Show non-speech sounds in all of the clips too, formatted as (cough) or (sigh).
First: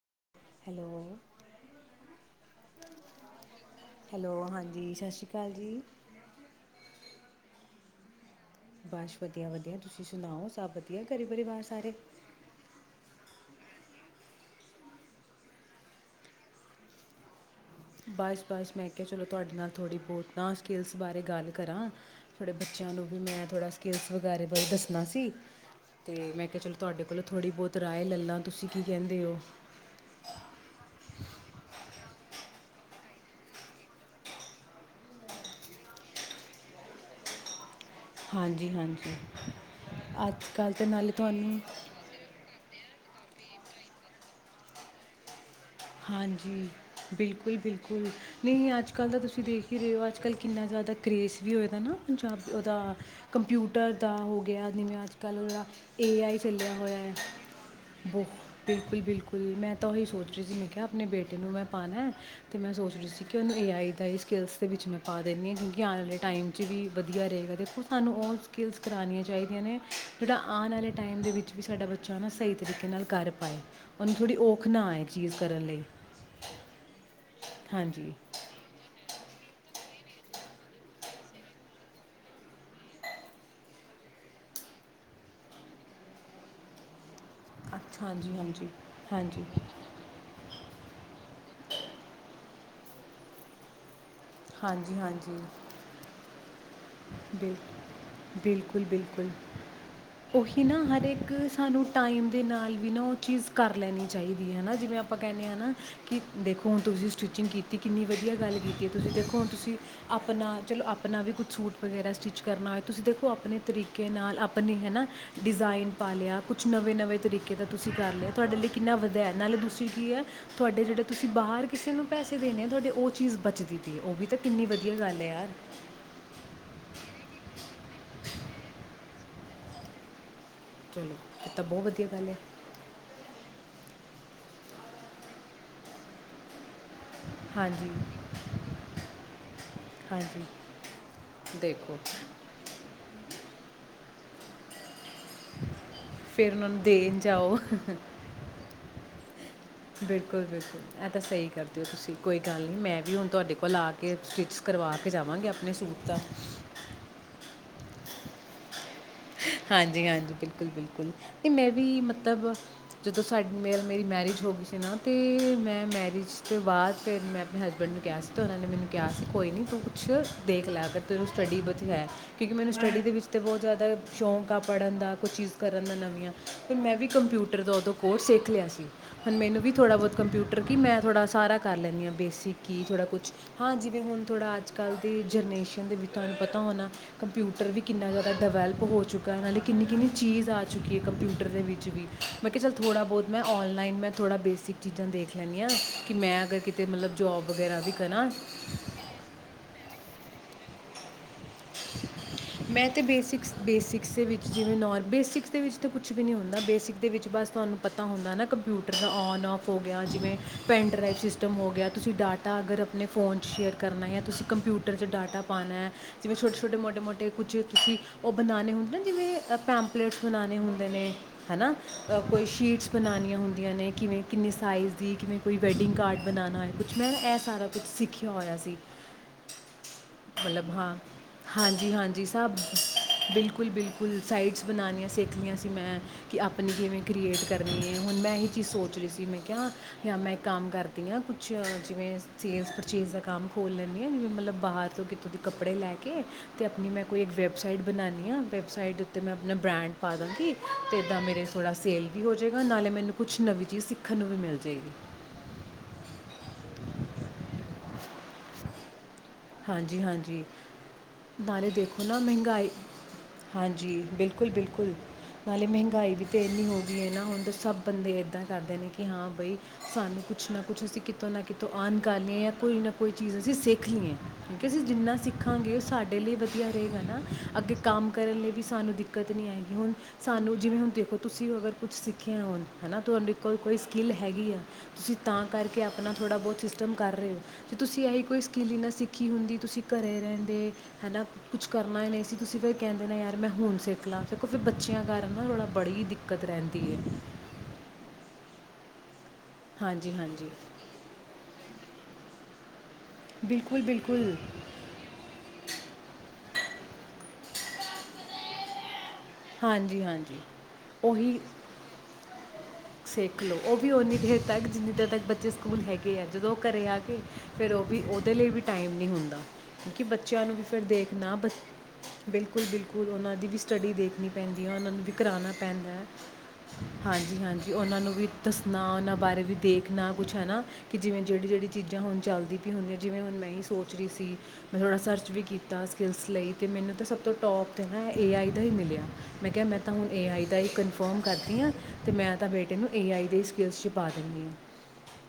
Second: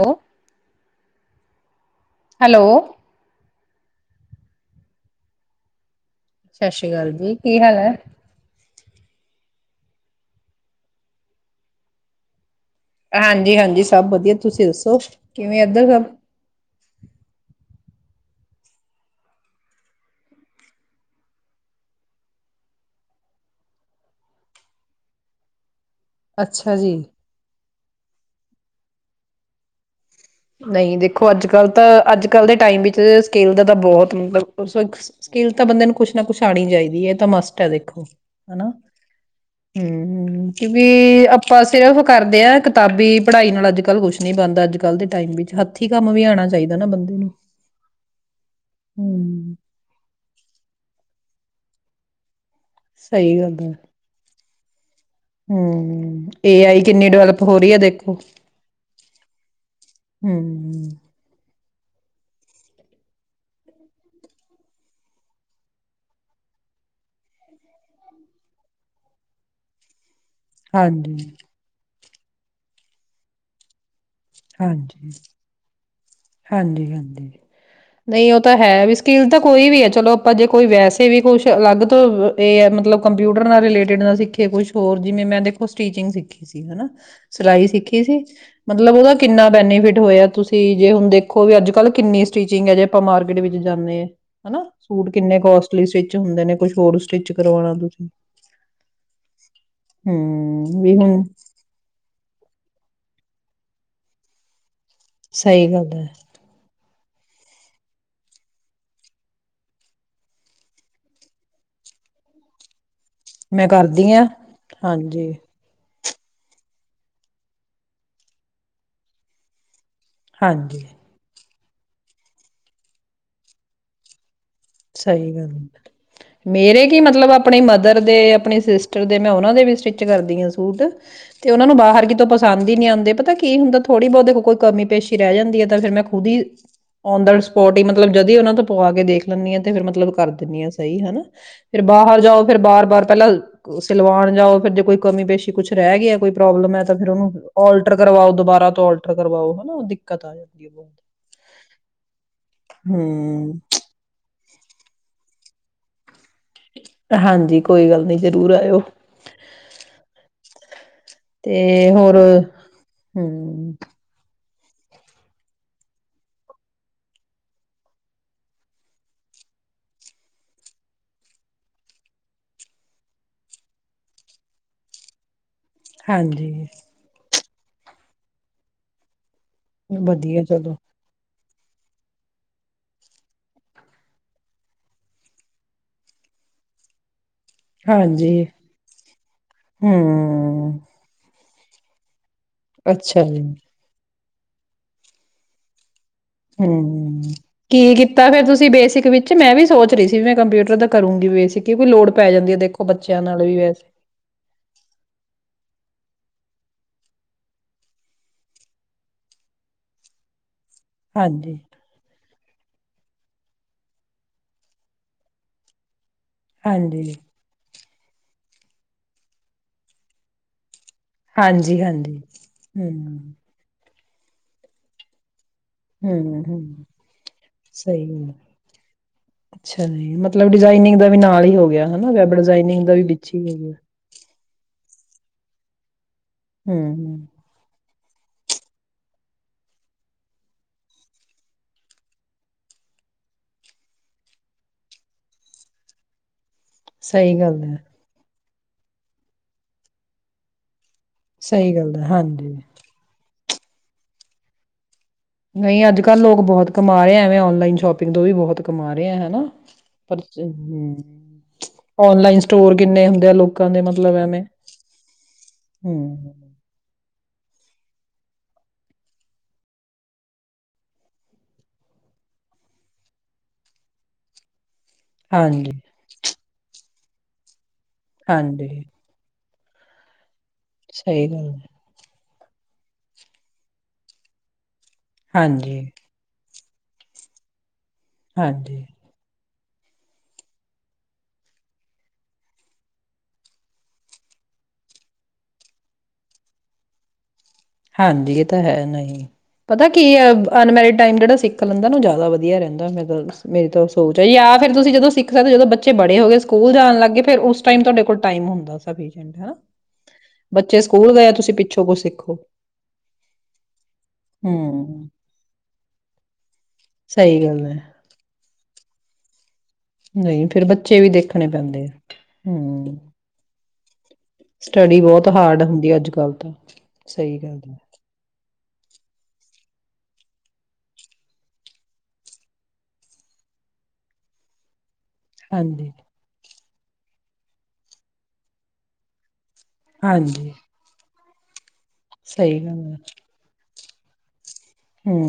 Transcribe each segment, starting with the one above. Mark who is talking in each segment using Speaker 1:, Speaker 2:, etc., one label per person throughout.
Speaker 1: Hello
Speaker 2: hello,
Speaker 1: hello
Speaker 2: hello ਹਾਂਜੀ, ਸਤਿ ਸ੍ਰੀ ਅਕਾਲ ਜੀ।
Speaker 1: ਸਤਿ ਸ੍ਰੀ ਅਕਾਲ ਜੀ, ਕੀ ਹਾਲ ਹੈ?
Speaker 2: ਬਸ ਵਧੀਆ -ਵਧੀਆ ਤੁਸੀਂ ਸੁਣਾਓ ਸਭ ਵਧੀਆ ਘਰੇ ਪਰਿਵਾਰ ਸਾਰੇ
Speaker 1: ਹਾਂਜੀ -ਹਾਂਜੀ, ਸਭ ਵਧੀਆ ਤੁਸੀਂ ਦੱਸੋ ਕਿਵੇਂ ਏਧਰ ਸਭ
Speaker 2: ਬਸ -ਬਸ ਮੈਂ ਕਿਹਾ- ਚਲੋ। ਤੁਹਾਡੇ ਨਾਲ ਥੋੜ੍ਹੀ ਬਹੁਤ ਨਾ ਸਕਿੱਲਸ ਬਾਰੇ ਗੱਲ ਕਰਾਂ ਥੋੜ੍ਹੇ ਬੱਚਿਆਂ ਨੂੰ ਵੀ ਮੈਂ ਥੋੜ੍ਹਾ ਸਕਿੱਲਸ ਵਗੈਰਾ ਬਾਰੇ ਦੱਸਣਾ ਸੀ। ਤੇ ਮੈਂ ਕਿਹਾ -ਚਲੋ
Speaker 1: ਅੱਛਾ ਜੀ
Speaker 2: ਤੁਹਾਡੇ ਕੋਲੋਂ ਥੋੜ੍ਹੀ ਬਹੁਤ ਟਰਾਏ ਲੈ ਲਾਂ ਤੁਸੀਂ ਕੀ ਕਹਿੰਦੇ ਹੋ?
Speaker 1: ਨਹੀਂ ਦੇਖੋ ਅੱਜ ਕੱਲ੍ਹ ਤਾਂ ਅੱਜ ਕੱਲ੍ਹ ਦੇ ਟਾਈਮ ਵਿੱਚ ਸਕਿੱਲ ਦਾ ਤਾਂ ਬਹੁਤ ਮਤਲਬ ਸੋ ਸਕਿੱਲ ਤਾਂ ਬੰਦੇ ਨੂੰ ਕੁਛ ਨਾ ਕੁਛ ਆਉਣੀ ਚਾਹੀਦੀ ਹੈ ਇਹ ਤਾਂ ਮਸਟ ਹੈ ਇੱਕ।
Speaker 2: ਹਾਂਜੀ
Speaker 1: ਹਨਾ,
Speaker 2: ਹਾਂਜੀ ਅੱਜ
Speaker 1: ਹਮ
Speaker 2: ਕੱਲ੍ਹ ਤਾਂ ਨਾਲੇ
Speaker 1: ਕਿਵੇ
Speaker 2: ਤੁਹਾਨੂੰ
Speaker 1: ਆਪਾਂ ਸਿਰਫ ਕਰਦੇ ਹਾਂ। ਕਿਤਾਬੀ ਪੜਾਈ ਨਾਲ ਅੱਜ- ਕੱਲ ਕੁਛ ਨੀ ਬਣਦਾ ਅੱਜ -ਕੱਲ੍ਹ ਦੇ ਟਾਈਮ ਵਿੱਚ ਹ
Speaker 2: ਹਾਂਜੀ ਬਿਲਕੁਲ ਬਿਲਕੁਲ ਨਹੀਂ ਅੱਜ ਕੱਲ੍ਹ ਤਾਂ ਤੁਸੀਂ
Speaker 1: ਹਮ
Speaker 2: ਦੇਖ ਹੀ ਰਹੇ ਹੋ ਅੱਜ ਕੱਲ੍ਹ ਕਿੰਨਾ ਜ਼ਿਆਦਾ ਕਰੇਜ਼ ਵੀ ਹੋਏ ਦਾ ਨਾ ਪੰਜਾਬ ਉਹਦਾ
Speaker 1: ਸਹੀ ਗੱਲ ਹੈ
Speaker 2: ਕੰਪਿਊਟਰ ਦਾ ਹੋ ਗਿਆ ਆਦ ਮੈਂ (unintelligible) ਕੱਲ੍ਹ ਉਹਦਾ ਏ
Speaker 1: ਹਮ
Speaker 2: ਆਈ ਚੱਲਿਆ ਹੋਇਆ
Speaker 1: ਕਿੰਨੀ
Speaker 2: ਹੈ
Speaker 1: ਡਿਵੈਲਪ ਹੋ ਰਹੀ ਹੈ ਦੇਖੋ
Speaker 2: ਓਫ ਬਿਲਕੁਲ ਬਿਲਕੁਲ ਮੈਂ ਤਾਂ ਉਹੀ ਸੋਚ ਰਹੀ ਸੀ ਮੈਂ ਕਿਹਾ
Speaker 1: ਹਮ
Speaker 2: ਆਪਣੇ ਬੇਟੇ ਨੂੰ ਮੈਂ ਪਾਉਣਾ ਹੈ ਅਤੇ ਮੈਂ ਸੋਚ ਰਹੀ ਸੀ ਕਿ ਉਹਨੂੰ ਏ ਆਈ ਦਾ ਹੀ ਸਕਿੱਲਸ ਦੇ ਵਿੱਚ ਮੈਂ ਪਾ ਦਿੰਦੀ ਹਾਂ ਕਿਉਂਕਿ ਆਉਣ ਵਾਲੇ ਟਾਈਮ 'ਚ ਵੀ ਵਧੀਆ ਰਹੇਗਾ ਦੇਖੋ ਸਾਨੂੰ ਉਹ ਸਕਿੱਲਸ ਕਰਉਣੀਆਂ ਚਾਹੀਦੀਆਂ ਨੇ ਜਿਹੜਾ ਆਣ ਵਾਲੇ ਟਾਈਮ
Speaker 1: ਹਾਂਜੀ,
Speaker 2: ਦੇ ਵਿੱਚ ਵੀ ਸਾਡਾ ਬੱਚਾ ਬੱਚਾ ਨਾ ਸਹੀ ਤਰੀਕੇ ਨਾਲ ਕਰ ਪਾਏ ਉਹਨੂੰ ਥੋੜ੍ਹੀ ਔਖ ਨਾ ਆਏ ਇਹ
Speaker 1: ਹਾਂਜੀ,
Speaker 2: ਚੀਜ਼ ਕਰਨ ਲਈ
Speaker 1: ਹਾਂਜੀ ਹਾਂਜੀ
Speaker 2: ਹਾਂਜੀ
Speaker 1: ਨਹੀਂ ਉਹ ਤਾਂ ਹੈ ਵੀ ਸਕਿੱਲ ਤਾਂ ਕੋਈ ਵੀ ਹੈ ਚਲੋ ਆਪਾਂ ਜੇ ਕੋਈ ਵੈਸੇ ਵੀ ਕੁਛ ਅਲੱਗ ਤੋਂ ਇਹ ਐ ਮਤਲਬ ਕੰਪਿਊਟਰ ਨਾਲ ਰਿਲੇਟਿਡ ਨਾ ਸਿੱਖੇ ਕੁਛ ਹੋਰ ਜਿਵੇਂ ਮੈਂ ਦੇਖੋ ਸਟੀਚਿੰਗ ਸਿੱਖੀ ਸੀ ਹਨਾ ਸਿਲਾਈ ਸਿੱਖੀ
Speaker 2: ਅੱਛਾ
Speaker 1: ਸੀ
Speaker 2: ਹਾਂਜੀ ਹਾਂਜੀ
Speaker 1: ਮਤਲਬ ਉਹਦਾ
Speaker 2: ਹਾਂਜੀ
Speaker 1: ਕਿੰਨਾ ਬੈਨੀਫਿਟ ਹੋਇਆ ਤੁਸੀਂ ਜੇ ਹੁਣ ਦੇਖੋ ਵੀ ਅੱਜ ਕੱਲ੍ਹ ਕਿੰਨੀ ਸਟਿਚਿੰਗ ਹੈ ਜੇ ਆਪਾਂ ਮਾਰਕੀਟ ਵਿੱਚ ਜਾਂਨੇ ਹਾਂ ਹਨਾ
Speaker 2: ਹਾਂਜੀ
Speaker 1: ਸੂਟ ਕਿੰਨੇ
Speaker 2: ਹਾਂਜੀ
Speaker 1: ਕੋਸਟਲੀ ਸਟਿੱਚ ਹੁੰਦੇ ਨੇ ਕੁਛ ਹੋਰ ਸਟਿਚ ਕਰਵਾਉਣਾ ਤੁਸੀਂ
Speaker 2: ਬਿਲਕੁਲ ਬਿਲਕੁਲ ਉਹੀ ਨਾ
Speaker 1: ਹੂੰ ਵੀ
Speaker 2: ਹਰ
Speaker 1: ਹੁਣ
Speaker 2: ਇੱਕ ਸਾਨੂੰ ਟਾਈਮ ਦੇ ਦੇ ਨਾਲ ਵੀ ਨਾ ਉਹ ਚੀਜ਼ ਕਰ ਲੈਣੀ ਚਾਹੀਦੀ ਐ ਜਿਵੇਂ ਆਪਾਂ ਕਹਿੰਨੇ ਆਂ
Speaker 1: ਸਹੀ
Speaker 2: ਨਾ
Speaker 1: ਗੱਲ ਹੈ
Speaker 2: ਕਿ ਦੇ ਹਣ ਤੁਸੀਂ ਸਟਿਚਿੰਗ ਕੀਤੀ ਕਿੰਨੀ ਵਧੀਆ ਗੱਲ ਕੀਤੀ ਹੈ ਤੁਸੀਂ ਦੇਖੋ ਹੁਣ ਤੁਸੀਂ ਆਪਣਾ ਚਲੋ ਆਪਣਾ ਵੀ ਕੁਝ ਸੂਟ ਵਗੈਰਾ ਸਟਿੱਚ ਕਰਨਾ ਹੋਏ ਤੁਸੀਂ ਦੇਖੋ ਉਹ ਆਪਣੇ
Speaker 1: ਮੈਂ
Speaker 2: ਤਰੀਕੇ
Speaker 1: ਕਰਦੀ ਹਾਂ।
Speaker 2: ਨਾਲ ਆਪਣੀ ਹੈ ਨਾ
Speaker 1: ਹਾਂਜੀ,
Speaker 2: ਡਿਜ਼ਾਇਨ ਪਾ ਲਿਆ ਕੁੱਛ ਨਵੇਂ ਨਵੇਂ ਤਰੀਕੇ ਦਾ ਤੁਸੀਂ ਕਰ ਲਿਆ ਤੁਹਾਡੇ ਲਈ ਕਿੰਨਾ ਵਧਆ ਨਾਲੇ ਦੂ ਚੰਗੀ ਹੈ ਤੁਹਾਡੇ
Speaker 1: ਹਾਂਜੀ
Speaker 2: ਜਿਹੜੇ ਤੁਸੀਂ ਬਾਹਰ ਕਿਸੇ ਨੂੰ ਪੈਸੇ ਦੇਣੇ ਆ ਤੁਹਾਡੇ ਉਹ ਚੀਜ਼ ਬਚਦੀ ਪਈ ਉਹ ਵੀ ਤੇ
Speaker 1: ਸਹੀ ਗੱਲ ਮੇਰੇ ਕਿ ਮਤਲਬ ਆਪਣੇ ਮ ਦੇ ਆਪਣੇ ਸਿਸ ਦੇ ਮੈਂ ਉਹਨਾਂ ਦੇ ਵੀ ਸਟਿੱਚ ਕਰਦੀ ਆਂ ਸ ਸੂਟ
Speaker 2: ਚਲੋ ਇਹ
Speaker 1: ਤੇ
Speaker 2: ਤਾਂ
Speaker 1: ਉਹਨਾ ਨੂੰ
Speaker 2: ਬਹੁਤ
Speaker 1: ਬਾਹਰ
Speaker 2: ਵਧੀਆ
Speaker 1: ਕਿਤੋਂ
Speaker 2: ਗੱਲ ਹੈ
Speaker 1: ਪਸੰਦ ਹੀ ਨੀ ਆਂਦੇ ਪਤਾ ਕੀ ਹੁੰਦਾ ਥੋੜ੍ਹੀ ਬਹੁਤ ਕੋਈ ਕਮੀ ਪੇਸ਼ੀ ਰਹਿ ਜਾਂਦੀ ਹੈ ਤਾਂ ਫ਼ਿਰ ਮੈਂ ਖੁਦ ਹੀ ਓਨ ਦਾ ਸਪੋਟ ਹੀ
Speaker 2: ਹਾਂਜੀ
Speaker 1: ਮਤਲਬ ਜਦ ਉਹਨਾਂ ਤੋਂ ਪਵਾ ਕੇ ਦੇਖ ਤੇ ਫਿਰ ਮਤਲਬ ਕਰ
Speaker 2: ਹਾਂਜੀ
Speaker 1: ਦਿੰਦੀ ਹਾਂ ਸਹੀ ਹਨਾ ਫਰ
Speaker 2: ਦੇਖੋ
Speaker 1: ਬਾਹਰ ਜਾਓ ਫਿਰ ਬਾਰ ਬਾਰ ਪਹਿਲਾਂ ਸਿਲਵਾਨ ਜਾਂ ਉਹ ਫਿਰ ਜੇ ਕੋਈ ਕਮੀ ਪੇਸ਼ੀ ਕੁਛ ਰਹਿ ਗਿਆ ਕੋਈ
Speaker 2: ਫਿਰ ਉਹਨਾਂ
Speaker 1: ਪ੍ਰੋਬਲਮ
Speaker 2: ਨੂੰ
Speaker 1: ਹੈ ਤਾਂ ਫੇਿਰ
Speaker 2: ਦੇਣ
Speaker 1: ਉਹਨੂੰ
Speaker 2: ਜਾਓ
Speaker 1: ਔਲਟਰ ਕਰਵਾਓ ਦੁਬਾਰਾ ਤੋਂਲ ਠ ਕਰਵਾਓ ਹਨਾ ਉਹ ਦਿੱਕਤ ਆ
Speaker 2: ਬਿਲਕੁਲ
Speaker 1: ਜਾਂਦੀ ਹੈ
Speaker 2: ਬਿਲਕੁਲ
Speaker 1: ਬਹੁਤ
Speaker 2: ਇਹ ਤਾਂ ਸਹੀ ਕਰਦੇ ਹੋ ਤੁਸੀਂ ਕੋਈ ਗੱਲ ਨਹੀਂੀ ਮੈਂ ਵੀ ਹੁਣ ਤੁਹਾਡੇ
Speaker 1: ਹਮ
Speaker 2: ਕੋਲ ਆ ਕੇ ਸਵਿ ਕਰਵਾ ਕੇ ਜਾਵਾਂਗੇ ਆਪਣੇ ਸੂਟ ਦਾ
Speaker 1: ਹਾਂਜੀ ਕੋਈ ਗੱਲ ਨਹੀਂੀ ਜਰੂਰ ਆਇਓ
Speaker 2: ਹਾਂਜੀ ਹਾਂਜੀ ਬਿਲਕੁਲ ਬਿਲਕੁਲ ਨਹੀਂ
Speaker 1: ਤੇ
Speaker 2: ਮੈਂ ਵੀ
Speaker 1: ਹੋਰ
Speaker 2: ਮਤਲਬ ਜਦੋਂ ਸਾਡੀ
Speaker 1: ਹਮ
Speaker 2: ਮੇ ਮੇਰੀ ਮੈਰਿਜ ਹੋ ਗਈ ਹੈ ਨਾ ਅਤੇ ਮੈਂ ਮੈਰਿਜ ਤੋਂ ਬਾਅਦ ਫਿਰ ਮੈਂ ਆਪਣੇ ਹਸਬੈਂਡ ਨੂੰ ਕਿਹਾ ਸੀ ਅਤੇ ਉਹਨਾਂ ਨੇ ਮੈਨੂੰ ਕਿਹਾ ਸੀ ਕੋਈ ਨਹੀਂ ਤੂੰ ਕੁਛ ਦੇਖ ਲੈ ਅਗ ਤੈਨੂੰ ਸਟੱਡੀ ਬ ਹੈ ਕਿਉਂਕਿ ਮੈਨੂੰ ਸਟੱਡੀ ਦੇ ਵਿੱਚ ਤਾਂ ਬਹੁਤ ਜ਼ਿਆਦਾ ਸ਼ੌਂਕ ਆ ਪੜ੍ਹਨ ਦਾ ਕੁਛ ਚੀਜ਼ ਕਰਨ ਦਾ ਨਵੀਆਂ
Speaker 1: ਹਾਂਜੀ,
Speaker 2: ਫਿਰ ਮੈਂ ਵੀ ਕੰਪਿਊਟਰ ਦਾ ਉਦੋਂ ਕੋਰਸ ਸਿੱਖ ਲਿਆ ਸੀ ਹੁਣ ਮੈੂੰ ਵੀਥੋੜ੍ਹਾ ਬਹੁਤ
Speaker 1: ਵਧੀਆ
Speaker 2: ਕੰਪਿਟਰ
Speaker 1: ਚਲੋ,
Speaker 2: ਕਿ ਮ ਥੋੜ੍ਹਾ ਸਾ ਕਰ ਲੈਂਦੀ ਹਾਂ ਬੇਸਿਕ ਹੀ ਥੋੜ੍ਹਾ ਕੁਛ ਹਾਂ ਜਿਵੇਂ ਹੁਣ ਥੋੜ੍ਹਾ ਅੱਜ ਕੱਲ੍ਹ ਦੀ ਜਨਰੇਸ਼ਨ ਦੇ ਵਿੱਚ ਤੁਹਾਨੂੰ ਪਤਾ ਹੋਣਾ ਕੰਪਿਊਟਰ ਵੀ ਕਿੰਨਾ
Speaker 1: ਹਾਂਜੀ,
Speaker 2: ਜ਼ਿਆਦਾ ਡਿਵੈਲਪ ਹੋ ਦੁਕਾਨਾਂ ਨਾਲੇ ਕਿੰਨੀ ਕਿੰਨੀ ਚੀਜ਼ ਆ
Speaker 1: ਹੂੰ,
Speaker 2: ਚੁੱਕੀ ਹੈ ਕੰਪਨੀ ਟਟਰ ਦੇ ਵਿੱਚ ਵੀ ਮੈਂ ਕਿਹਾ ਚ ਥੋੜਾ
Speaker 1: ਅੱਛਾ
Speaker 2: ਬਹੁਤ
Speaker 1: ਜੀ,
Speaker 2: ਮੈਂ ਔਨਲਾਈਨ ਮੈਂ ਥੋੜ੍ਹਾ ਬੇਸਿਕ ਚੀਜ਼ਾਂ ਦੇਖ ਲੈਂਦੀ ਹਾਂ ਕਿ ਮੈਂ ਅਗਰ ਕਿਤੇ ਮਤਲਬ
Speaker 1: ਹਮ
Speaker 2: ਜੋਬ ਵਗੈਰਾ ਵੀ
Speaker 1: ਕੀ
Speaker 2: ਕਰਾਂ
Speaker 1: ਕੀਤਾ ਫੇਿਰ ਤੁਸੀਂ ਬੇਸਿਕ ਵਿੱਚ ਮੈਂ ਵੀ ਸੋਚ ਰਹੀ ਸੀ ਮੈਂ ਕੰਪਿਊਟਰ ਦਾ ਕਰੂੰਗੀ ਵੀੇ
Speaker 2: ਮੈਂ ਤੇ ਬੇਸਿਕਸ
Speaker 1: ਵੀ ਵੈਸੇ,
Speaker 2: ਬੇਸਿਕਸ ਦੇ ਵਿੱਚ ਜਿਵੇਂ ਨ ਬੇਸਿਕਸ ਦੇ ਵਿੱਚ ਉਥ ਕੁਛ ਵੀ ਨਹੀਂ ਹੁੰਦਾ ਬੇਸਿਕ ਦੇ ਵਿੱਚ ਬਸ ਤੁਹਾਨੂੰ ਪਤਾ ਹੁੰਦਾ ਨਾ ਕੰਪਿਊਟਰ ਦਾ ਔਨ ਔਫ ਹੋ ਗਿਆ ਜਿਵੇਂ ਪੈਨ ਡਰਾਈਵ ਸਿਸਟਮ
Speaker 1: ਹਾਂਜੀ,
Speaker 2: ਹੋ ਗਿਆ ਤੁਸੀਂ ਡਾਟ ਡਾਟਾ ਅਗਰ ਆਪਣੇ ਫੋਨ 'ਚ ਸ਼ੇਅਰ ਕਰਨਾ ਜਾਂ ਤੁਸੀਂ ਕੰਪਿਊਟਰ 'ਚ ਡਾਟਾ ਪਉਣਾ ਹੈ ਜਿਵੇ ਛੋਟ ਛਟੇ
Speaker 1: ਹਾਂਜੀ।
Speaker 2: ਮਟੇਟੇ ਕੂਚ ਤੁਸੀਂ ਉਹ ਬਣਾਉਣੇ ਹੁੰਦੇ ਨਾ ਜਿਵੇਂ ਪੈਂਪਲੇਟਸ ਬਣਾਉਣੇ ਹੁੰਦੇ ਨੇ ਹਨਾ
Speaker 1: ਹਾਂਜੀ-ਹਾਂਜੀ,
Speaker 2: ਕੋਈ ਸ਼ੀਟਸ
Speaker 1: ਹੂੰ,
Speaker 2: ਬਣਾਉਣੀਆਂ ਹੁੰਦੀਆਂ ਨੇ ਕਿਵੇਂ ਕਿੰਨੀ ਸਾਈਜ਼ ਦੀ ਕਿਵੇਂ ਕੋਈ ਵੈਡਿੰਗ ਕਾਰਡ
Speaker 1: ਹੂੰ,
Speaker 2: ਬਣਾਉਣਾ
Speaker 1: ਹੂੰ,
Speaker 2: ਕੁਛ ਮੈਂ ਨਾ ਇਹ ਸਾਰਾ ਕੁਛ
Speaker 1: ਸਹੀ
Speaker 2: ਸਿੱਖਿਆ
Speaker 1: ਗੱਲ।
Speaker 2: ਹੋਇਆ ਸੀ
Speaker 1: ਅੱਛਾ ਜੀ,
Speaker 2: ਮਤਲਬ ਹਾਂ
Speaker 1: ਡਿਜ਼ਾਇਨਿੰਗ ਦਾ ਵੀ ਨਾਲ ਹੀ ਹੋ ਗਿਆ
Speaker 2: ਹਾਂਜੀ
Speaker 1: ਹਨਾ
Speaker 2: ਹਾਂਜੀ
Speaker 1: ਵੈਬ
Speaker 2: ਸਭ
Speaker 1: ਡਿਜ਼ਾਇਨਿੰਗ ਦਾ ਵੀ ਵਿੱਚ ਹੀ ਹੈ
Speaker 2: ਬਿਲਕੁਲ
Speaker 1: ਗਿਆ
Speaker 2: ਬਿਲਕੁਲ ਸਾਈਟਸ ਬਣਾਉਣੀਆਂ ਸਿੱਖਦੀੀਆਂ ਸੀ ਮੈਂ ਕਿ ਆਪਣੀ ਕਿਵੇ
Speaker 1: ਹੂੰ,
Speaker 2: ਕ੍ਰੀਏਟ ਕਰਨੀ ਐ। ਹੁਣ ਮੈਂ ਇਹੀ ਚੀਜ਼ ਸੋਚ ਰਹੀ ਸੀ ਮੈਂ ਕਿਹਾ ਜਾਂ ਮੈਂ ਕੰਮ ਕਰਦੀ ਹਾਂ ਕੁਛ ਜਿਵੇਂ ਸੇਲ ਪਰਚੇਜ਼ ਦਾ ਕੰਮ ਖੋਲ੍ਹ ਲੈਂਦੀ ਹਾਂ ਜਿਵੇਂ ਮਤਲਬ ਬਾਹਰ ਤੋਂ ਕਿੱਥੋਂ ਦੇ ਕੱਪੜੇ ਲੈ ਕੇ ਕੇ। ਅਤੇ ਆਪਣੀ ਮੈਂ ਕੋਈ ਇੱਕ
Speaker 1: ਸਹੀ ਗੱਲ ਹੈ,
Speaker 2: ਵੈੱਬਸਾਈਟ ਬਣਾਂਣੀ ਹਾਂ। ਵੈਬਸਾਈਟ ਉੱਤੇ ਮੈਂ ਆਪਣਾ ਬ੍ਰਾਂਡ ਪਾਂਦਗੀ। ਤੇ ਇਦਾਂ ਮੇਰੇ ਥੋੜ੍ਹਾ
Speaker 1: ਸਹੀ ਗੱਲ ਹੈ,
Speaker 2: ਸੇਲ ਵੀ
Speaker 1: ਹਾਂਜੀ।
Speaker 2: ਹੋਜੇ‍ਗਾ ਨਾਲੇ ਮੈਨੂੰ ਕੁਛ ਕੁਛ ਨਵੀਂ ਚੀਜ਼ ਸਿੱਖਣ ਨੂੰ ਵੀ ਮਿਲ ਜੇਗੀ।
Speaker 1: ਨਹੀਂ, ਅੱਜ ਕੱਲ੍ਹ ਲੋਕ ਬਹੁਤ ਕਮਾ ਰਹੇ ਐਵੇਂ ਔਨਲਾਈਨ ਸ਼ੋਪਿੰਗ ਤੋਂ ਵੀ ਬਹੁਤ ਕਮਾ ਰਹੇ। ਆ ਹਨਾ।
Speaker 2: ਹਾਂਜੀ
Speaker 1: ਪਰ
Speaker 2: ਹਾਂਜੀ,
Speaker 1: ਹਮ
Speaker 2: ਨਾਲੇ ਦੇਖੋ ਨਾ
Speaker 1: ਔਨਲਾਈਨ
Speaker 2: ਮਹਿੰਗਾਈ
Speaker 1: ਸਟੋਰ ਕਿੰਨੇ ਹੁੰਦੇ ਆ ਲੋਕਾਂ ਦੇ
Speaker 2: ਹਾਂਜੀ
Speaker 1: ਮਤਲਬ ਐਵੇਂ
Speaker 2: ਬਿਲਕੁਲ ਬਿਲਕੁਲ ਨਾਲੇ ਮਹਿੰਗਾਈ ਵੀ
Speaker 1: ਹਮ
Speaker 2: ਤੇ ਇੰਨੀ ਹੋ ਗਈ ਐ। ਨਾ ਹੁਣ ਤਾਂ ਸਭ ਬੰਦੇ ਇੱਦਾਂ ਕਰਦੇ ਨੇ ਕਿ ਹਾਂ ਬਈ ਸਾਨੂੰ ਕੁਛ ਨਾ ਕੁਛ ਅਸੀਂ ਕਿਤੋਂ ਨਾ ਕਿਤੋਂ ਰਨ ਕਰ ਲਈਏ ਜਾਂ ਕੋਈ ਨਾ ਕੋਈ ਚੀਜ਼ ਅਸੀਂ ਸਿੱਖ ਲਈਏ। ਕੀ ਜਿੰਨਾ
Speaker 1: ਹਾਂਜੀ
Speaker 2: ਸਿੱਖਾਂਗੇ ਉਹ ਸਾਡੇ ਲਈ ਵਧੀਆ। ਰਹੇਗਾ ਨਾ ਅੱਗੇ (inaudible) ਕੰਮ ਕਰਨ ਲਈ ਵੀ
Speaker 1: ਹਾਂਜੀ
Speaker 2: ਸਾਨੂੰ ਦਿੱਕਤ ਨਹੀਂ ਆਈ। ਹੂੰ। ਸਾਨੂੰ ਜਿਵੇਂ ਹੁਣ ਦੇਖੋ
Speaker 1: ਸਹੀ
Speaker 2: ਤੁਸੀਂ
Speaker 1: ਗੱਲ ਹੈ।
Speaker 2: ਅਗਰ ਕੁਛ ਸਿੱਖ ਕਿਹਾ ਹੁਣ ਹਨਾ ਤੁਹਾਡੇ ਕੋਲ ਕੋਈ ਸਕਿੱਲ ਹੈਗੀ ਹੈ ਤੁਸੀਂ ਤਾਂ
Speaker 1: ਹਾਂਜੀ
Speaker 2: ਕਰਕੇ ਆਪਣਾ ਥੋੜ੍ਹਾ ਬਹੁਤ (unintelligible) ਕਰ ਰਹੇਓ ਜੇ ਤੁਸੀਂ ਇਹੀ ਕੋਈ ਸਕਿੱਲ ਹੀ
Speaker 1: ਹਾਂਜੀ
Speaker 2: ਨਾ ਸਿੱਖੋ। ਹੁੰਦੀ ਤੁਸੀਂ ਘਰੇ ਰਹਿੰਦੇ ਹੈ ਨਾ ਕੁਛ ਕਰਨਾ ਹੀ ਨਹੀਂ ਸੀ ਤੁਸੀਂ ਫਿਰ ਕਹਿੰਦੇ ਨਾ ਯਾਰ ਮੈਂ ਹੁਣ ਸਿੱਖ ਲਾਂ ਦੇਖੋ ਫਿਰ ਬੱਚਿਆਂ ਕਾਰਨ ਨਾ ਥੋੜ੍ਹਾ ਬੜੀ ਦਿੱਕਤ ਰਹਿੰਦੀ ਹੈ।
Speaker 1: ਹਾਂਜੀ ਇਹ ਤਾਂ ਹੈ ਨਹੀਂ। ਪਤਾ ਕੀ
Speaker 2: ਹਾਂਜੀ ਹਾਂਜੀ
Speaker 1: ਅਨਮੈਰਿਡ ਟਾਈਮ ਜਿਹੜਾ ਸਿੱਖ ਲੈਂਦਾ ਨਾ ਉਹ ਜ਼ਿਆਦਾ ਵਧੀਆ ਰ (unintelligible) ਮੇਰੀ
Speaker 2: ਬਿਲਕੁਲ
Speaker 1: ਤਾਂ ਸੋਚ ਹੈ
Speaker 2: ਬਿਲਕੁਲ
Speaker 1: ਜਾਂ ਫਿਰ ਤੁਸੀਂ ਜਦੋਂ ਸਿੱਖ ਸਕਦੇ ਹੋ ਜਦੋਂ ਬੱਚੇ ਬੜੇ ਹੋ ਗਏ ਸਕੂਲ ਜਾਣ ਲੱਗ ਗਏ ਫੇਰ ਉਸ ਉਸ ਟਾਈਮ ਤੁਹਾਡੇ ਕੋਲ ਟਾਈਮ ਹੁੰਦਾ (unintelligible) ਹਨਾ
Speaker 2: ਹਾਂਜੀ ਹਾਂਜੀ
Speaker 1: ਬੱਚੇ ਸਕੂਲ ਗਏ
Speaker 2: ਉਹੀ
Speaker 1: ਤੁਸੀਂ ਪਿੱਛੋਂ ਕੁਛ ਸਿੱਖੋ।
Speaker 2: ਸਿੱਖ ਲਓ ਉਹ ਵੀ ਉਨੀ ਦੇਰ ਤੱਕ ਜਿੰਨੀ ਦੇਰ
Speaker 1: ਹਮ
Speaker 2: ਤੱਕ ਬੱਚੇ ਸਕੂਲ ਹੈਗੇ ਆ ਜਦੋਂ ਉਹ ਘਰੇ ਆ ਗਏ
Speaker 1: ਸਹੀ ਗੱਲ
Speaker 2: ਫਿਰ
Speaker 1: ਹੈ
Speaker 2: ਉਹ ਵੀ ਉਹਦੇ ਲਈ ਵੀ ਟਾਈਮ ਨਹੀਂ ਹੁੰਦਾ। ਕਿਉਂਕਿ ਬੱਚਿਆਂ
Speaker 1: ਨਹੀਂ
Speaker 2: ਨੂੰ ਵੀ ਫਿਰ
Speaker 1: ਬੱਚੇ
Speaker 2: ਦੇਖਣਾ
Speaker 1: ਦੇਖਣੇ
Speaker 2: ਬ
Speaker 1: ਪੈਂਦੇ ਆ
Speaker 2: ਬਿਲਕੁਲ
Speaker 1: ਹਮ
Speaker 2: ਬਿਲਕੁਲ ਉਹਨਾਂ ਦੀ ਵੀ ਸਟੱਡੀ ਦੇਖ। ਪੈਂਦੀ ਹੈ ਉਹਨਾਂ
Speaker 1: ਸਟੱਡੀ
Speaker 2: ਨੂੰ ਵੀ
Speaker 1: ਬਹੁਤ
Speaker 2: ਕਰਾਉਣਾ
Speaker 1: ਹਾਰਡ ਹੁੰਦੀ
Speaker 2: ਪੈਂਦਾ
Speaker 1: ਅੱਜ ਕੱਲ ਤਾਂ ਸਹੀ
Speaker 2: ਹਾਂਜੀ
Speaker 1: ਗੱਲ
Speaker 2: ਹਾਂਜੀ
Speaker 1: ਹੈ
Speaker 2: ਉਹਨਾਂ ਨੂੰ ਵੀ ਦੱਸਣਾ ਉਹਨਾਂ ਬਾਰੇ ਵੀ ਦੇਖਣਾ ਕੁਛ ਹੈ ਨਾ ਕਿ ਜਿਵੇਂ ਜਿਹੜੀ ਜਿਹੜੀ ਚੀਜ਼ਾਂ ਹੁਣ ਚੱਲਦੀ ਪਈ ਹੁੰਦੀਆਂ ਜਿਵੇਂ ਹੁਣ ਮੈਂ ਹੀ ਸੋਚ ਰਹੀ ਸੀ ਮੈਂ ਥੋੜ੍ਹਾ ਸਰ (unintelligible) ਕੀਤਾ
Speaker 1: ਹਾਂਜੀ
Speaker 2: ਸਕਿੱਲਸ ਲਈ ਅਤੇ ਮੈਨੂੰ ਤਾਂ ਸਭ ਤੋਂ ਟੋਪ ਤੇ ਨਾ ਏ ਆਈ ਦਾ ਹੀ ਮਿਲਿਆ। ਮੈਂ ਕਿਹਾ ਮੈਂ ਤਾਂ ਹੁਣ ਏ ਆਈ
Speaker 1: ਹਾਂਜੀ
Speaker 2: ਦਾ ਹੀ ਕਨਫਰਮ ਕਰਦੀਆਂ ਅਤੇ ਮੈਂ ਤਾਂ
Speaker 1: ਸਹੀ
Speaker 2: ਬੇਟੇ
Speaker 1: ਗੱਲ
Speaker 2: ਨੂੰ ਏ ਆਈ ਦੇ ਸਕਿੱਲਸ 'ਚ ਪਾ ਦਈਏ
Speaker 1: ਹੂੰ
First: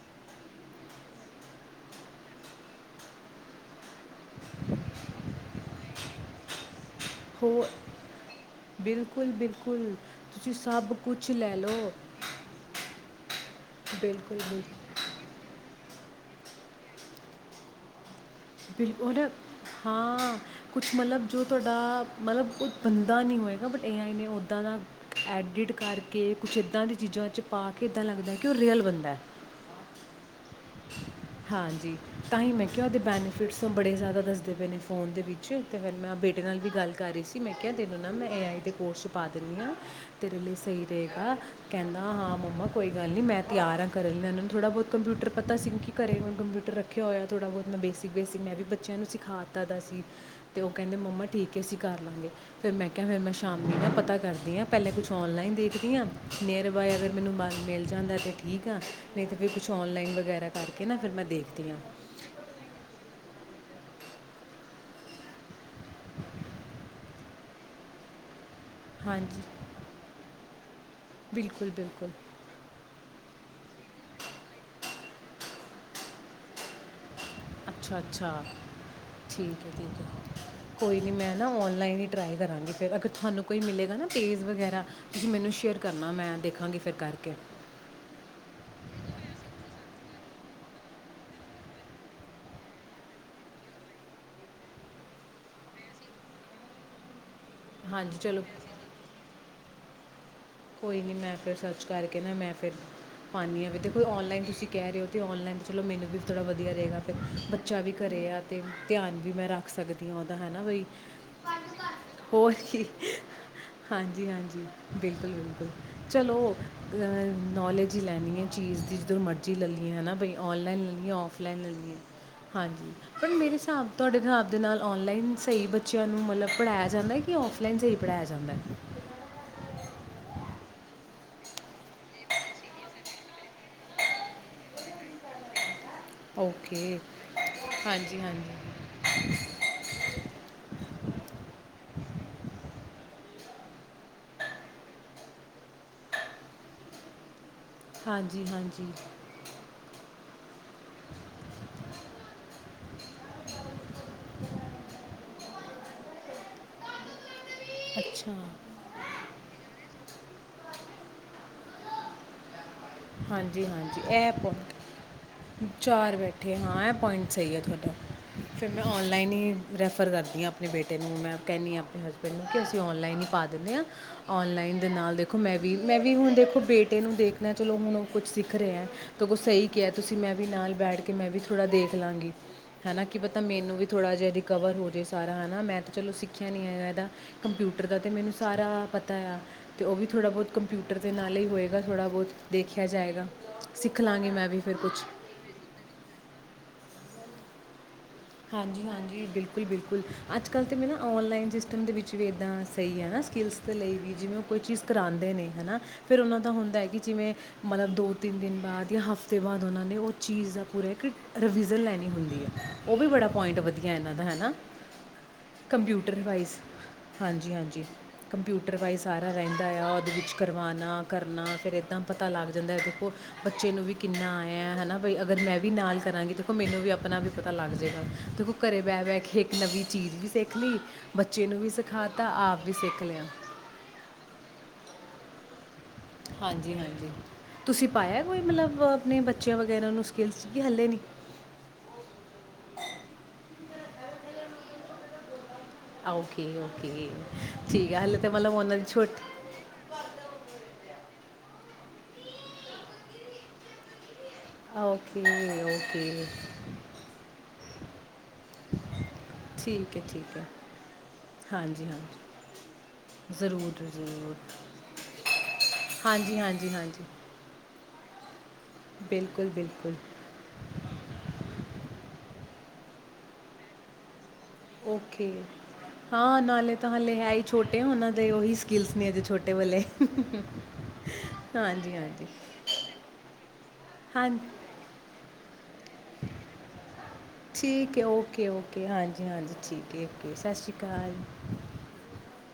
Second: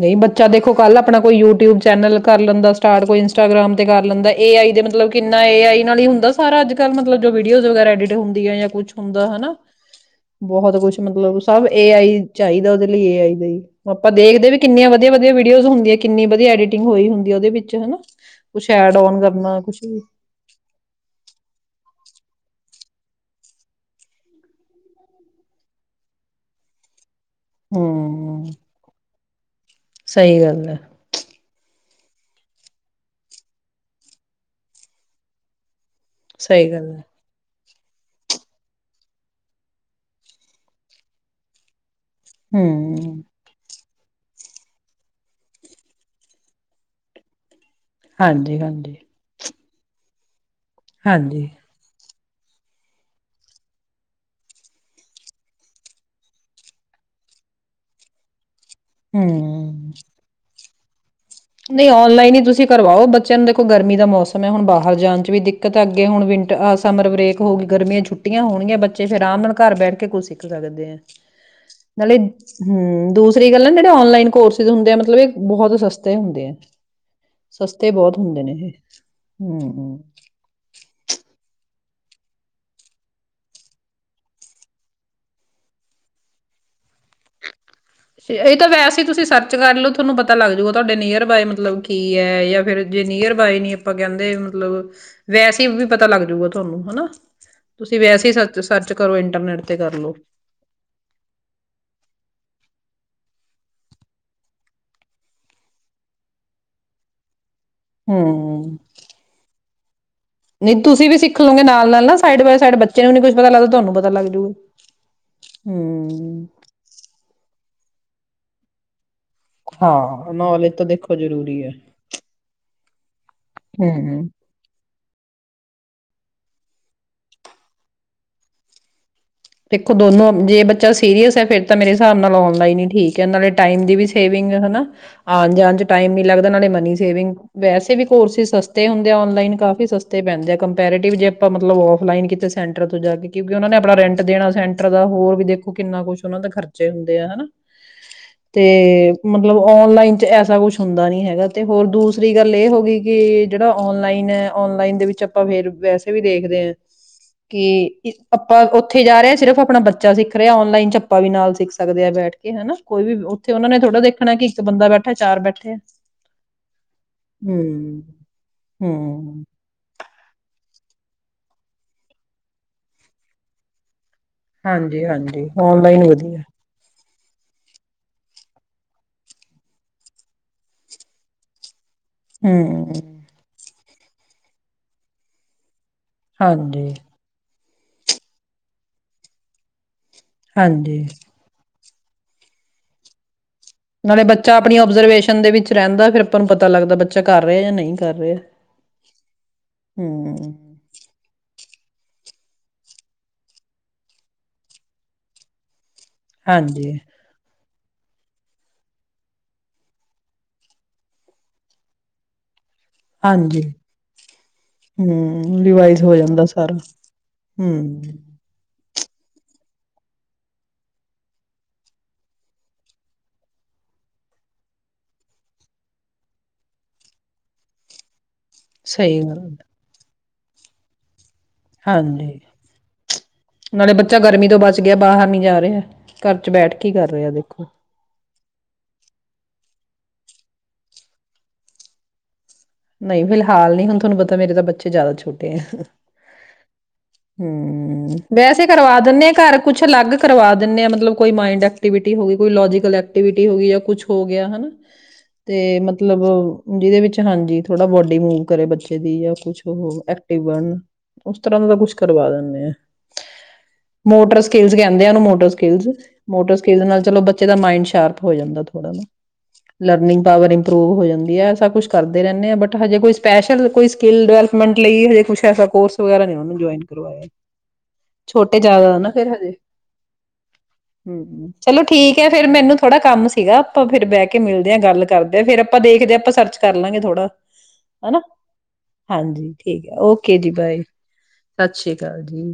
Speaker 1: ਨਹੀਂ ਬੱਚਾ ਦੇਖੋ ਕੱਲ ਆਪਣਾ ਕੋਈ ਯੂਟਿਊਬ ਚੈਨਲ ਕਰ ਲੈਂਦਾ ਸਟਾਰਟ ਕੋਈ ਇੰਸਟਾਗ੍ਰਾਮ ਤੇ ਕਰ ਲੈਂਦਾ ਏ ਆਈ ਮਤਲਬ ਕਿੰਨਾ ਏ ਆਈ ਨਾਲ ਹੀ ਹੁੰਦਾ ਸਾਰਾ ਅੱਜ ਕਲ ਮਤਲਬ ਵੀਡੀਓ
Speaker 2: ਹੋ
Speaker 1: ਵੈਰਾ ਐਡਿਟ ਹੁੰਦੀ ਆ ਕੁਛ ਹੁੰਦਾ
Speaker 2: ਬਿਲਕੁਲ ਬਿਲਕੁਲ ਤੁਸੀਂ
Speaker 1: ਬਹੁਤ
Speaker 2: ਸਭ
Speaker 1: ਕੁਛ
Speaker 2: ਕੁਝ
Speaker 1: ਮਤਲਬ
Speaker 2: ਲੈ
Speaker 1: ਸਭ ਏ
Speaker 2: ਲਓ
Speaker 1: ਆਈ ਚਾਹੀਦਾ ਓਦੇ ਏ ਆਈ ਦਾ। ਆਪਾਂ
Speaker 2: ਬਿਲਕੁਲ
Speaker 1: ਦੇਖਦੇ ਵੀ
Speaker 2: ਬਿਲਕੁਲ
Speaker 1: ਕਿੰਨੀਆਂ ਵਧੀਆ ਵਧਆ ਵੀਡੀਓਜ਼ ਹੁੰਦੀਆਂ। ਕਿੰਨੀ ਵਧੀਆ ਐਡੀਟਿੰਗ ਹੋਈ ਹੁੰਦੀ ਆ ਉਹਦੇ ਵਿੱਚ ਹਨਾ। ਕੁਛ ਐਡ ਓਨ
Speaker 2: ਬਿਲਕੁੱਲ
Speaker 1: ਕਰਨਾ ਕੁਛ ਵੀ
Speaker 2: ਹਾਂ ਕੁਛ ਮਤਲਬ ਜੋ ਤੁਹਾਡਾ ਮਤਲਬ ਕੋਈ ਬੰਦਾ ਨਹੀਂ ਹੋਏਗਾ ਬਟ ਏਆਈ ਨੇ ਉੱਦਾਂ ਦਾ ਐਡਿਟ ਕਰਕੇ ਕੁਛ ਇੱਦਾਂ ਦੀਆਂ ਚੀਜ਼ਾਂ ' ਪਾ ਕੇ ਇੱਦਾਂ ਲੱਗਦਾ ਕਿ
Speaker 1: ਹਮ
Speaker 2: ਉਹ ਰੀਅਲ ਬੰਦਾ ਹੈ।
Speaker 1: ਸਹੀ ਗੱਲ ਹੈ।
Speaker 2: ਤਾਂਹੀ ਮੈਂ ਕਿਹਾ ਉਹਦੇ ਬੈਨੀਫਿਟਸ ਬੜੇ ਜ਼ਿਆਦਾ ਦੱਸਦੇ ਪਏ ਨੇ ਫੋਨ ਦੇ ਵਿੱਚ। ਤੇ ਫਿਰ ਮੈਂ ਬੇਟੇ ਨਾਲ ਵੀ
Speaker 1: ਸਹੀ
Speaker 2: ਗੱਲ
Speaker 1: ਹੈ
Speaker 2: ਕਰ ਰਹੀ ਸੀ ਮੈਂ ਤੈਨੂੰ ਨਾ ਮੈਂ ਏ ਆਈ ਦੇ ਕੋਰਸ ਚ ਪਾ ਦਿੰਦੀ ਹਾਂ ਤੇਰੇ ਲਈ ਸਹੀ ਰਹੇਗਾ। ਕਹਿੰਦਾ ਹਾਂ ਮੰਮਾ ਕੋਈ ਗੱਲ
Speaker 1: ਹਮ
Speaker 2: ਨਹੀਂ ਮੈਂ ਤਿਆਰ ਹਾਂ। ਕਰਨ ਲੀ ਥੋੜਾ ਬਹੁਤ ਕੰਪਿਊਟਰ ਪਤਾ ਸੀ ਕਿ ਘਰੇ ਹੁਣ ਕੰਪਿਊਟਰ ਰੱਖਿਆ ਹੋਆ ਥੋੜ੍ਹਾ ਬਹੁਤ ਮੈਂ ਬੇਸਿਕ ਬੇਸਿਕ ਮੈਂ
Speaker 1: ਹਾਂਜੀ
Speaker 2: ਵੀ
Speaker 1: ਹਾਂਜੀ
Speaker 2: ਬੱਚਿਆਂ ਨੂੰ ਸਿਖਾ ਤਾ ਦਾ ਸੀ ਅਤੇ ਉਹ ਕਹਿੰਦੇ ਮੰਮਾ
Speaker 1: ਹਾਂਜੀ
Speaker 2: ਠੀਕ ਹੈ। ਅਸੀਂ ਕਰ ਲਵਾਂਗੇ। ਫਿਰ ਮੈਂ ਕਿਹਾ ਫਿਰ ਮੈਂ ਸ਼ਾਮੀ ਨਾ ਪਤਾ ਕਰਦੀ ਹਾਂ ਪਹਿਲਾਂ ਕੁਛ ਔਨਲਾਈਨ ਦੇਖਦੀ ਹਾਂ ਨੀਅਰ ਬਾਏ ਅਗਰ ਮੈਨੂੰ ਬ ਮਿਲ ਜਾਂਦਾ ਤੇ ਠੀਕ ਆ ਨਹੀਂ ਤਾਂ ਫਿਰ ਕੁਛ
Speaker 1: ਹਮ
Speaker 2: ਔਨਲਾਈਨ ਕਰਕੇ ਨਾ ਫੇਰ ਮੈਂ ਦੇਖਦੀ ਆ
Speaker 1: ਨਹੀਂ ਔਨਲਾਈਨ ਹੀ ਤੁਸੀਂ ਕਰਵਾਓ ਬੱਚਿਆਂ ਨੂੰ ਦੇਖੋ ਗਰਮੀ ਦਾ ਮੌਸਮ ਹੈ ਹੁਣ ਬਾਹਰ ਜਾਣ ਚ ਵੀ ਦਿੱਕਤ ਹੈ ਅੱਗੇ ਹੁਣ ਵਿੰਟਰ ਸਮਰ ਬਰੇਕ ਹੋ ਗਈ ਗਰਮੀਆਂ ਛੁਟੀਆਂ ਹੋਣ ਬੱਚੇ ਫੇਰ ਆਰਾਮ
Speaker 2: ਹਾਂਜੀ
Speaker 1: ਨਾਲ ਘਰ ਬੈਠ ਕੇ ਕੁਝ ਸਿੱਖ ਸਕਦੇ ਆ।
Speaker 2: ਬਿਲਕੁਲ ਬਿਲਕੁਲ
Speaker 1: ਨਾਲੇ ਹੂੰ ਦੂਸਰੀ ਗੱਲ ਹੈ ਜਿਹੜੇ ਔਨਲਾਈਨ ਕੋਰਸਿਸ ਹੁੰਦੇ ਆ। ਮਤਲਬ ਬਹੁਤ ਸਸਤਾ ਹੁੰਦੇ ਆ
Speaker 2: ਅੱਛਾ
Speaker 1: ਬਹੁਤ
Speaker 2: ਅੱਛਾ
Speaker 1: ਹੁੰਦੇ ਨੇ ਇਹ
Speaker 2: ਠੀਕ ਹੈ
Speaker 1: ਹਮ
Speaker 2: ਠੀਕ ਹੈ ਕੋਈ ਨੀ ਮੈਂ ਨਾ ਔਨਲਾਈਨ ਹੀ ਟਰਾਈ ਕਰਾਂਗੀ ਫਿਰ ਅਗਰ ਤੁਹਾਨੂੰ ਕੋਈ ਮਿਲੇਗਾ ਨਾ ਤੇਜ਼ ਵਗੈਰਾ ਤੁਸੀਂ ਮੈਨੂੰ ਸ਼ੇਅਰ ਕਰਨਾ ਮੈਂ ਦੇਖਾਂਗੀ ਫਿਰ ਕਰਕੇ।
Speaker 1: ਇਹ ਤਾਂ ਵੈਸੇ ਤੁਸੀਂ ਸਰਚ ਕਰ ਲੋ ਤੁਹਾਨੂੰ ਪਤਾ ਲੱਗ ਜੂ ਗਾ ਤੁਹਾਡੇ ਨੀਅਰ ਬਾਏ ਮਤਲਬ ਕੀ ਹੈ ਜਾਂ ਫਿਰ ਜੇ ਨੀਅਰ ਬਾਏ ਨੀਾਂ ਕਹਿੰਦੇ ਮਤਲਬ ਵੈਸੇ ਵੀ ਪਤਾ ਲੱਗ ਜੂ ਗਾ ਤੁਹਾਨੂੰ ਹਨਾ। ਤੁਸੀਂ
Speaker 2: ਹਾਂਜੀ
Speaker 1: ਵੈਸੇ
Speaker 2: ਚਲੋ
Speaker 1: ਹੀ ਸਰਚ ਕਰੋ ਇੰਟਰਨੈਟ ਤੇ ਕਰਲੋ। (unintelligible)
Speaker 2: ਕੋਈ ਨਹੀਂ ਮੈਂ ਫਿਰ ਸਰਚ ਕਰਕੇ ਨਾ ਮੈਂ ਫਿਰ ਪਾਉਂਦੀ ਹਾਂ ਵੀ ਦੇਖਈ ਔਨਲਾਈਨ ਤੁਸੀਂ ਕਹਿ ਰਹੇ ਹੋ ਅਤੇ ਔਨਲਾਈਨ ਚਲੋ ਮੈਨੂੰ ਵੀ ਥੋੜ੍ਹਾ ਵਧੀਆ ਰਹੇਗਾ ਫਿਰ ਬ ਬੱਚਾ ਵੀ ਕਰੇ ਆ ਤੇ
Speaker 1: ਹੂੰ
Speaker 2: ਧਿਆਨ ਵੀ ਮੈਂ ਰੱਖ ਸਕਦੇ
Speaker 1: ਨਹੀਂ ਤੁਸੀਂ ਵੀ ਸਿੱਖ ਲਓਗੇ ਨਾਲ ਨਾਲ ਨਾ ਸਾਈਡ
Speaker 2: ਹੋਰ
Speaker 1: ਬਾਏ ਸਾਈਡ
Speaker 2: ਕੀ
Speaker 1: ਬੱਚੇ ਨੂੰ ਵੀ ਨ ਕੁਛ ਪਤਾ ਲੱਗਦਾ ਤੁਹਾਨੂੰ ਪਤਾ ਲੱਗ ਜਾੂਗਾ
Speaker 2: ਕੁ ਚਲੋ (unintelligible) ਜ ਮਰਜ਼ ਲੈਏ ਲਾਈ
Speaker 1: ਹਾਂ
Speaker 2: ਲੈਲਾਈ
Speaker 1: ਨੌਲੇਜ ਤਾਂ ਦੇਖੋ ਜ਼ਰੂਰੀ ਐ।
Speaker 2: ਲੈ ਹਾਂਜੀ ਪਰ ਮੇਰੇ ਹਿਸਾਬ ਤੁਹਾਡੇ
Speaker 1: ਹੂੰ
Speaker 2: ਹਿਸਾਬ ਦੇ ਨਾਲ ਸ ਬੱਚਿਆਂ ਨੂੰ ਮਤਲਬ ਪੜ੍ਹਾਇਆ ਜਾਂਦਾ ਕਿ ਔਫਲਾਈਨ 'ਚ ਹੀ ਪੜ੍ਹਾਇਆ ਜਾਂਦਾ
Speaker 1: ਦੇਖੋ ਦੋਨੋ ਜੇ ਬੱਚਾ ਸੀਰੀਅਸ ਫੇਿਰ ਤਾਂ ਮੇਰੇ ਹਿਸਾਬ ਨਾਲ ਨ ਲਈਨ ਹੀ ਠੀਕ ਹੈ ਨਾਲੇਮ ਦੀ ਸੇਵਿੰਗ ਆ ਜਾਣ ਮ ਨ ਲੱਗਦਾ ਮਨੀ
Speaker 2: ਓਕੇ
Speaker 1: ਸੇਵਿੰਗ ਵੈਸੇ ਵੀ
Speaker 2: ਹਾਂਜੀ
Speaker 1: ਕੋਰਸ
Speaker 2: ਹਾਂਜੀ
Speaker 1: ਸਸ ਹੁੰਦੇ ਆ ਕਾਫੀ ਸਸਤੇ ਪੈਂਦੇ ਆਿ ਜੇਾਂ ਮਤਲਬ ਅਲਾਈਨ ਕੀਤੇ ਸੈਂਟਰ ਤੋਂ ਜਾ ਕੇ ਕਿਉਂਕਿ ਉਹਨਾਂ ਨੇ ਆਪਣਾ ਰੈਂਟ ਦੇਣਾ ਸੈਂਟਰ ਦਾ ਹੋਰ ਵੀ ਦੇਖੋ ਕਿੰਨਾ ਕੁਛ ਉਹਨਾਂ ਦੇ ਖਰਚੇ ਹੁੰਦੇ ਆ ਹਨਾ
Speaker 2: ਹਾਂਜੀ ਹਾਂਜੀ
Speaker 1: ਤੇ ਮਤਲਬ ਔਨਲਾਈਨ ਐਸਾ ਕੁਛ ਹੁੰਦਾ ਨੀ ਹੈਗਾ ਤੇ ਹੋਰ ਦੂਸਰੀ ਗੱਲ ਇਹ ਹੋ ਗਈ ਕਿ ਜਿਹੜਾ ਔਨਲਾਈਨ ਹੈ ਔਨਲਾਈਨ ਦੇ ਵਿੱਚ ਆਪਾਂ ਫੇਰ ਵੈਸੇ ਵੀ ਦੇਖਦੇ ਹ ਕੇ
Speaker 2: ਅੱਛਾ
Speaker 1: ਆਪਾਂ ਉੱਥੇ ਜਾ ਰਿਹਾ ਸਿਰਫ ਆਪਣਾ ਬੱਚਾ ਸਿੱਖ ਰਿਹਾ ਔਨਲਾਈਨ ਚੱ ਆਪਾਂ ਵੀ ਨਾਲ ਸਿੱਖ ਸਕਦੇ ਆ ਬੈਠ ਕੇ ਹਨਾ ਕੋਈ ਵੀ ਉੱਥੇ ਉਹਨਾਂ ਨੇ ਥੋੜਾ
Speaker 2: ਹਾਂਜੀ-ਹਾਂਜੀ ਇਹ
Speaker 1: ਦੇਖਣਾ ਕਿ ਇੱਕ
Speaker 2: ਪੁਆਇੰਟ
Speaker 1: ਬੰਦਾ ਬੈਠਾ ਚਾਰ ਬੈਠੇ ਆ
Speaker 2: ਚਾਰ ਬੈਠੇ ਹਾਂ ਇਹ ਪੁਆਇੰਟ ਸਹੀ ਹੈ ਤੁਹਾਡਾ
Speaker 1: ਹਮ
Speaker 2: ਫਿਰ ਮੈਂ ਔਨਲਾਈਨ
Speaker 1: ਹਮ
Speaker 2: ਹੀ ਰੈਫਰ ਕਰਦੀ ਹਾਂ ਆਪਣੇ ਬੇਟੇ ਨੂੰ ਮੈਂ ਕਹਿੰਦੀ ਹਾਂ ਆਪਣੇ ਹਸਬੈਂਡ ਨੂੰ ਕਿ ਅਸੀਂ ਔਨਲਾਈਨ ਹੀ ਪਾ ਦਿੰਦੇ ਹਾਂ ਔਨਲਾਈਨ ਦੇ
Speaker 1: ਹਾਂਜੀ
Speaker 2: ਨਾਲ ਦੇਖੋ
Speaker 1: ਹਾਂਜੀ
Speaker 2: ਮੈਂ ਵੀ, ਮੈਂ
Speaker 1: ਔਨਲਾਈਨ
Speaker 2: ਵੀ ਹੁਣ
Speaker 1: ਵਧੀਆ
Speaker 2: ਦੇਖੋ ਬੇਟੇ ਨੂੰ ਦੇਖ ਚਲੋ ਹੁਣ ਉਹ ਕੁਛ ਸਿੱਖ ਰਿਹਾ ਸਗੋਂ ਸਹੀ ਕਿਹਾ ਤੁਸੀਂ ਮੈਂ ਵੀ ਨਾਲ ਬੈਠ ਕੇ ਮੈਂ ਵੀ ਥੋੜ੍ਹਾ ਦੇਖ ਲਾਂਗੀ
Speaker 1: ਹਮ
Speaker 2: ਹੈਨਾ ਕੀ ਪਤਾ ਮੈਨੂੰ ਵੀ ਥੋੜ੍ਹਾ ਜਿਹਾ ਰਿਕਵਰ ਹੋ ਜਵੇ ਸਾਰਾ ਹੈ ਨਾ ਮੈਂਥ ਚਲੋ ਸਿੱਖਿਆ ਨਹੀਂ
Speaker 1: ਹਾਂਜੀ
Speaker 2: ਇਹਦਾ ਕੰਪਿਊਟਰ ਦਾ ਤੇ ਮੈਨੂੰ ਸਾਰਾ ਪਤਾ ਆ ਤੇ ਉਹ ਵੀ ਥੋੜ੍ਹਾ ਬਹੁਤ ਕੰਪਿਊਟਰ
Speaker 1: ਹਾਂਜੀ
Speaker 2: ਦੇ ਨਾਲ ਹੀ ਹੋਏਗਾ ਥੋੜਾ ਬਹੁਤ ਦੇਖਿਆ ਜਾਏਗਾ ਸਿੱਖ
Speaker 1: ਨਾਲੇ
Speaker 2: ਲਾਂਗੇ ਮੈਂ
Speaker 1: ਬੱਚਾ
Speaker 2: ਵੀ ਫਿਰ
Speaker 1: ਆਪਣੀ
Speaker 2: ਕੁਝ
Speaker 1: ਅਬਜਰਵੇਸ਼ਨ ਦੇ ਵਿੱਚ ਰਹਿੰਦਾ ਫਿਰ ਆਪਾਂ ਨੂੰ ਪਤਾ ਲੱਗਦਾ ਬ ਬੱਚਾ ਕਰ ਰਿਹਾ ਜਾਂ ਨਹੀਂ ਕਰ ਰਿਹਾ
Speaker 2: ਹਾਂਜੀ ਹਾਂਜੀ ਬਿਲਕੁਲ-ਬਿਲਕੁਲ ਅੱਜ
Speaker 1: ਹਮ
Speaker 2: ਕੱਲ੍ਹ ਤੇ ਮੈ ਨਾ ਔਨਲਾਈਨ ਜਿਸ ਮ ਦੇ ਵਿੱਚ ਵੀ ਇੱਦਾਂ ਸਹੀ ਹੈ ਨਾ ਸਕਿੱਲਸ ਦੇ ਲਈ ਵੀ ਜਿਵੇਂ ਉਹ ਕੋਈ ਚੀਜ਼ ਕਰਾਉਂਦੇ ਨੇ ਹੈ ਨਾ ਫਿਰ ਉਹਨਾਂ ਦਾ ਹੁੰਦਾ ਹੈ
Speaker 1: ਹਾਂਜੀ
Speaker 2: ਕਿ ਜਿਵੇਂ ਮਤਲਬ ਦੋ ਤਿੰਨ ਦਿਨ ਬਾਅਦ ਯਾ ਹਫ਼ਤੇ ਬਾਅਦ ਉਹਨਾਂ ਨੇ ਉਹ ਚੀਜ਼ ਦਾ ਪੂਰਾ ਇੱਕ ਰਿਵੀਜ਼ਨ ਲੈਣੀ ਹੁੰਦੀ ਹੈ। ਉਹ ਵੀ ਬੜਾ ਪੁਆਇੰਟ
Speaker 1: ਹਾਂਜੀ
Speaker 2: ਵਧੀਆ ਇਹਨਾਂ ਦਾ ਹੈਨਾ?
Speaker 1: ਹੂੰ ਰਿਵਾਈਜ਼ ਹੋ
Speaker 2: ਕੰਪਿਊਟਰ
Speaker 1: ਜਾਂਦਾ
Speaker 2: ਵਾਈਜ਼,
Speaker 1: ਸਾਰਾ ਹੂੰ
Speaker 2: ਹਾਂਜੀ-ਹਾਂਜੀ ਕੰਪਿਊਟਰ ਵਾਈਜ਼ ਸਾਰਾ ਰਹਿੰਦਾ ਆ ਉਹਦੇ ਵਿੱਚ ਕਰਵਾਉਣਾ, ਕਰਨਾ, ਫਿਰ ਏਦਾਂ ਪਤਾ ਲੱਗ ਜਾਂਦਾ ਏ, ਦੇਖੋ ਬੱਚੇ ਨੂੰ ਵੀ ਕਿੰਨਾ ਆਇਆ ਹੈਨਾ, ਬਈ ਅਗਰ ਮੈਂ ਵੀ ਨਾਲ ਕਰਾਂਗੀ ਦੇਖੋ ਮੈਨੂੰ ਵੀ ਆਪਣਾ ਵੀ ਪ ਤਾਂ ਲੱਗ ਜੇਗਾ, ਦੇਖੋ ਘਰੇ ਬਹਿ-ਬਹਿ
Speaker 1: ਸਹੀ
Speaker 2: ਕੇ
Speaker 1: ਗੱਲ
Speaker 2: ਇੱਕ ਨਵੀਂ ਚੀਜ਼ ਵੀ (unintelligible) ਬੱਚੇ ਨੂੰ ਵੀ ਸਿਖਾ ਤਾ,
Speaker 1: ਹਾਂਜੀ
Speaker 2: ਆਪ ਵੀ ਸਿੱਖ ਲਿਆ।
Speaker 1: ਨਾਲੇ ਬੱਚਾ ਗਰਮੀ ਤੋਂ ਬਚ ਗਿਆ ਬਾਹਰ ਨੀ ਜਾ ਰਿਹਾ ਏ।
Speaker 2: ਹਾਂਜੀ-ਹਾਂਜੀ ਤੁਸੀਂ ਪਾਇਆ ਕੋਈ ਮਤਲਬ ਅਪਣੇ ਬੱਚਿਆਂ ਵਗੈਰਾ ਨੂੰ ਸਕੂ ਲ ਚ ਕੀ ਹਲੇ ਨੀ?
Speaker 1: ਨਹੀਂ ਫਿਲਹਾਲ ਨਹੀਂ ਹੁਣ ਤੁਹਾਨੂੰ ਪਤਾ ਮੇਰੇ ਤਾਂ ਬੱਚੇ ਜ਼ਿਆਦਾ ਛੋ ਤੇ
Speaker 2: ਆ ਓਕੇ ਓਕੇ ਠੀਕ ਹੈ
Speaker 1: ਹਮ,
Speaker 2: ਹੱਲੇ ਤੇ ਮਤਲਬ
Speaker 1: ਵੈਸੇ
Speaker 2: ਉਹਨਾਂ ਦੀ
Speaker 1: ਕਰਵਾ ਦਿੰਣੇ
Speaker 2: ਛੋਟੀ
Speaker 1: ਹਾਂ ਘਰ ਕੁਛ ਅਲੱਗ ਕਰਵਾ ਦਿੰਣੇ ਆ, ਮਤਲਬ ਕੋਈ ਮਾਇੰਡ ਵਿਟੀ ਹੋ ਗਈ, ਕੋਈ ਲੋਜੀਕਲ ਐਕਟੀਵਿਟੀ ਹੋ ਗਈ, ਯਾ ਕੁਛ ਹੋ ਗਿਆ ਹੈਨਾ,
Speaker 2: ਓਕੇ
Speaker 1: ਤੇ ਮਤਲਬ
Speaker 2: ਓਕੇ
Speaker 1: ਜਿਹਦੇ ਵਿੱਚ ਹਾਂਜੀ (unintelligible) ਰੀ ਮੂਵ ਕਰੇ ਬੱਚੇ ਦੀ ਜਾਂ ਕੁਛ
Speaker 2: ਠੀਕ ਹੈ
Speaker 1: (unintelligible)
Speaker 2: ਠੀਕ
Speaker 1: ਐਕਟਿਵ
Speaker 2: ਹੈ
Speaker 1: ਬਣ, ਉਸ ਤਰ੍ਹਾਂ ਦਾ
Speaker 2: ਹਾਂਜੀ
Speaker 1: ਕੁਛ ਕਰਵਾ
Speaker 2: ਹਾਂਜੀ
Speaker 1: ਦਿੰਦੇ ਆ।
Speaker 2: ਜ਼ਰੂਰ ਜ਼ਰੂਰ
Speaker 1: ਮੋਟਰ ਸਕਿਲਸ ਕਹਿੰਦੇ ਆਨੂੰ ਮੋਟਰ ਸਕਿਲਸ,
Speaker 2: ਹਾਂਜੀ
Speaker 1: ਮੋਟੋ
Speaker 2: ਹਾਂਜੀ
Speaker 1: ਸਕਿਲਸ ਨਾਲ
Speaker 2: ਹਾਂਜੀ
Speaker 1: ਚਲੋ ਬੱਚੇ ਦਾ ਮਾਈੰਡ ਸ਼ ਸ਼ਾਰਪ ਹੋ ਜਾਂਦਾ ਥੋੜਾ ਨਾ
Speaker 2: ਬਿਲਕੁਲ ਬਿਲਕੁਲ
Speaker 1: ਲਰਨਿੰਗ ਪਾਵਰ ਇੰਪਰੂਵ ਹੋ ਜਾਂਦੀ ਏ, ਸਬ ਕੁੱਛ ਕਰ ਨਹੀਂ ਬਟ ਹਜੇ ਕੋਈ ਸਪੈਸ਼ਲ ਕੋਈ ਸਕਿੱਲ ਡਿਵੈਲਪ ਮੇਨਟ ਲਈ ਹਜੇ
Speaker 2: ਓਕੇ
Speaker 1: ਕੁਛ ਐਸਾ ਕੋਰਸ ਵਗੈਰਾ ਨਹੀਂ
Speaker 2: ਹਾਂ
Speaker 1: ਓਹਨੂੰ
Speaker 2: ਨਾਲੇ
Speaker 1: ਜੋਇਨ
Speaker 2: ਤਾਂ ਹਾਲੇ
Speaker 1: ਕਰਵਾਆ।
Speaker 2: ਹੈ ਹੀ ਛੋਟੇ ਉਹਨਾਂ ਦੇ ਉਹੀ
Speaker 1: ਛੋਟੇ
Speaker 2: ਸਕਿੱਲਸ
Speaker 1: ਜਾਦਾ
Speaker 2: ਨੇ
Speaker 1: ਨਾ
Speaker 2: ਅਜੇ
Speaker 1: ਫਿਰ ਹਜੇ।
Speaker 2: ਛੋਟੇ ਵਾਲੇ
Speaker 1: ਹਮ ਚਲੋ
Speaker 2: ਹਾਂਜੀ
Speaker 1: ਠੀਕ
Speaker 2: ਹਾਂਜੀ
Speaker 1: ਆ ਫਿਰ ਮੈਨੂੰ ਥੋੜਾ ਕੰਮ ਸੀਗਾ, ਆਪਾਂ ਫਿਰ ਬਹਿ
Speaker 2: ਹਾਂ
Speaker 1: ਕੇ ਮਿਲਦੇ ਹਾਂ, ਗੱਲ ਕਰਦੇ ਆ ਫਿਰ ਅ ਆਪਾਂ ਦੇਖਦੇ, ਆਪਾਂ ਸਰਚ ਕਰ ਲਾਂਗੇ।
Speaker 2: ਠੀਕ ਹੈ
Speaker 1: ਹਨਾ
Speaker 2: ਓਕੇ-ਓਕੇ, ਹਾਂਜੀ-ਹਾਂਜੀ ਠੀਕ ਹੈ ਓਕੇ, ਸਤਿ ਸ਼੍ਰੀ ਅਕਾਲ।
Speaker 1: ਸਤਿ ਸ੍ਰੀ ਅਕਾਲ ਜੀ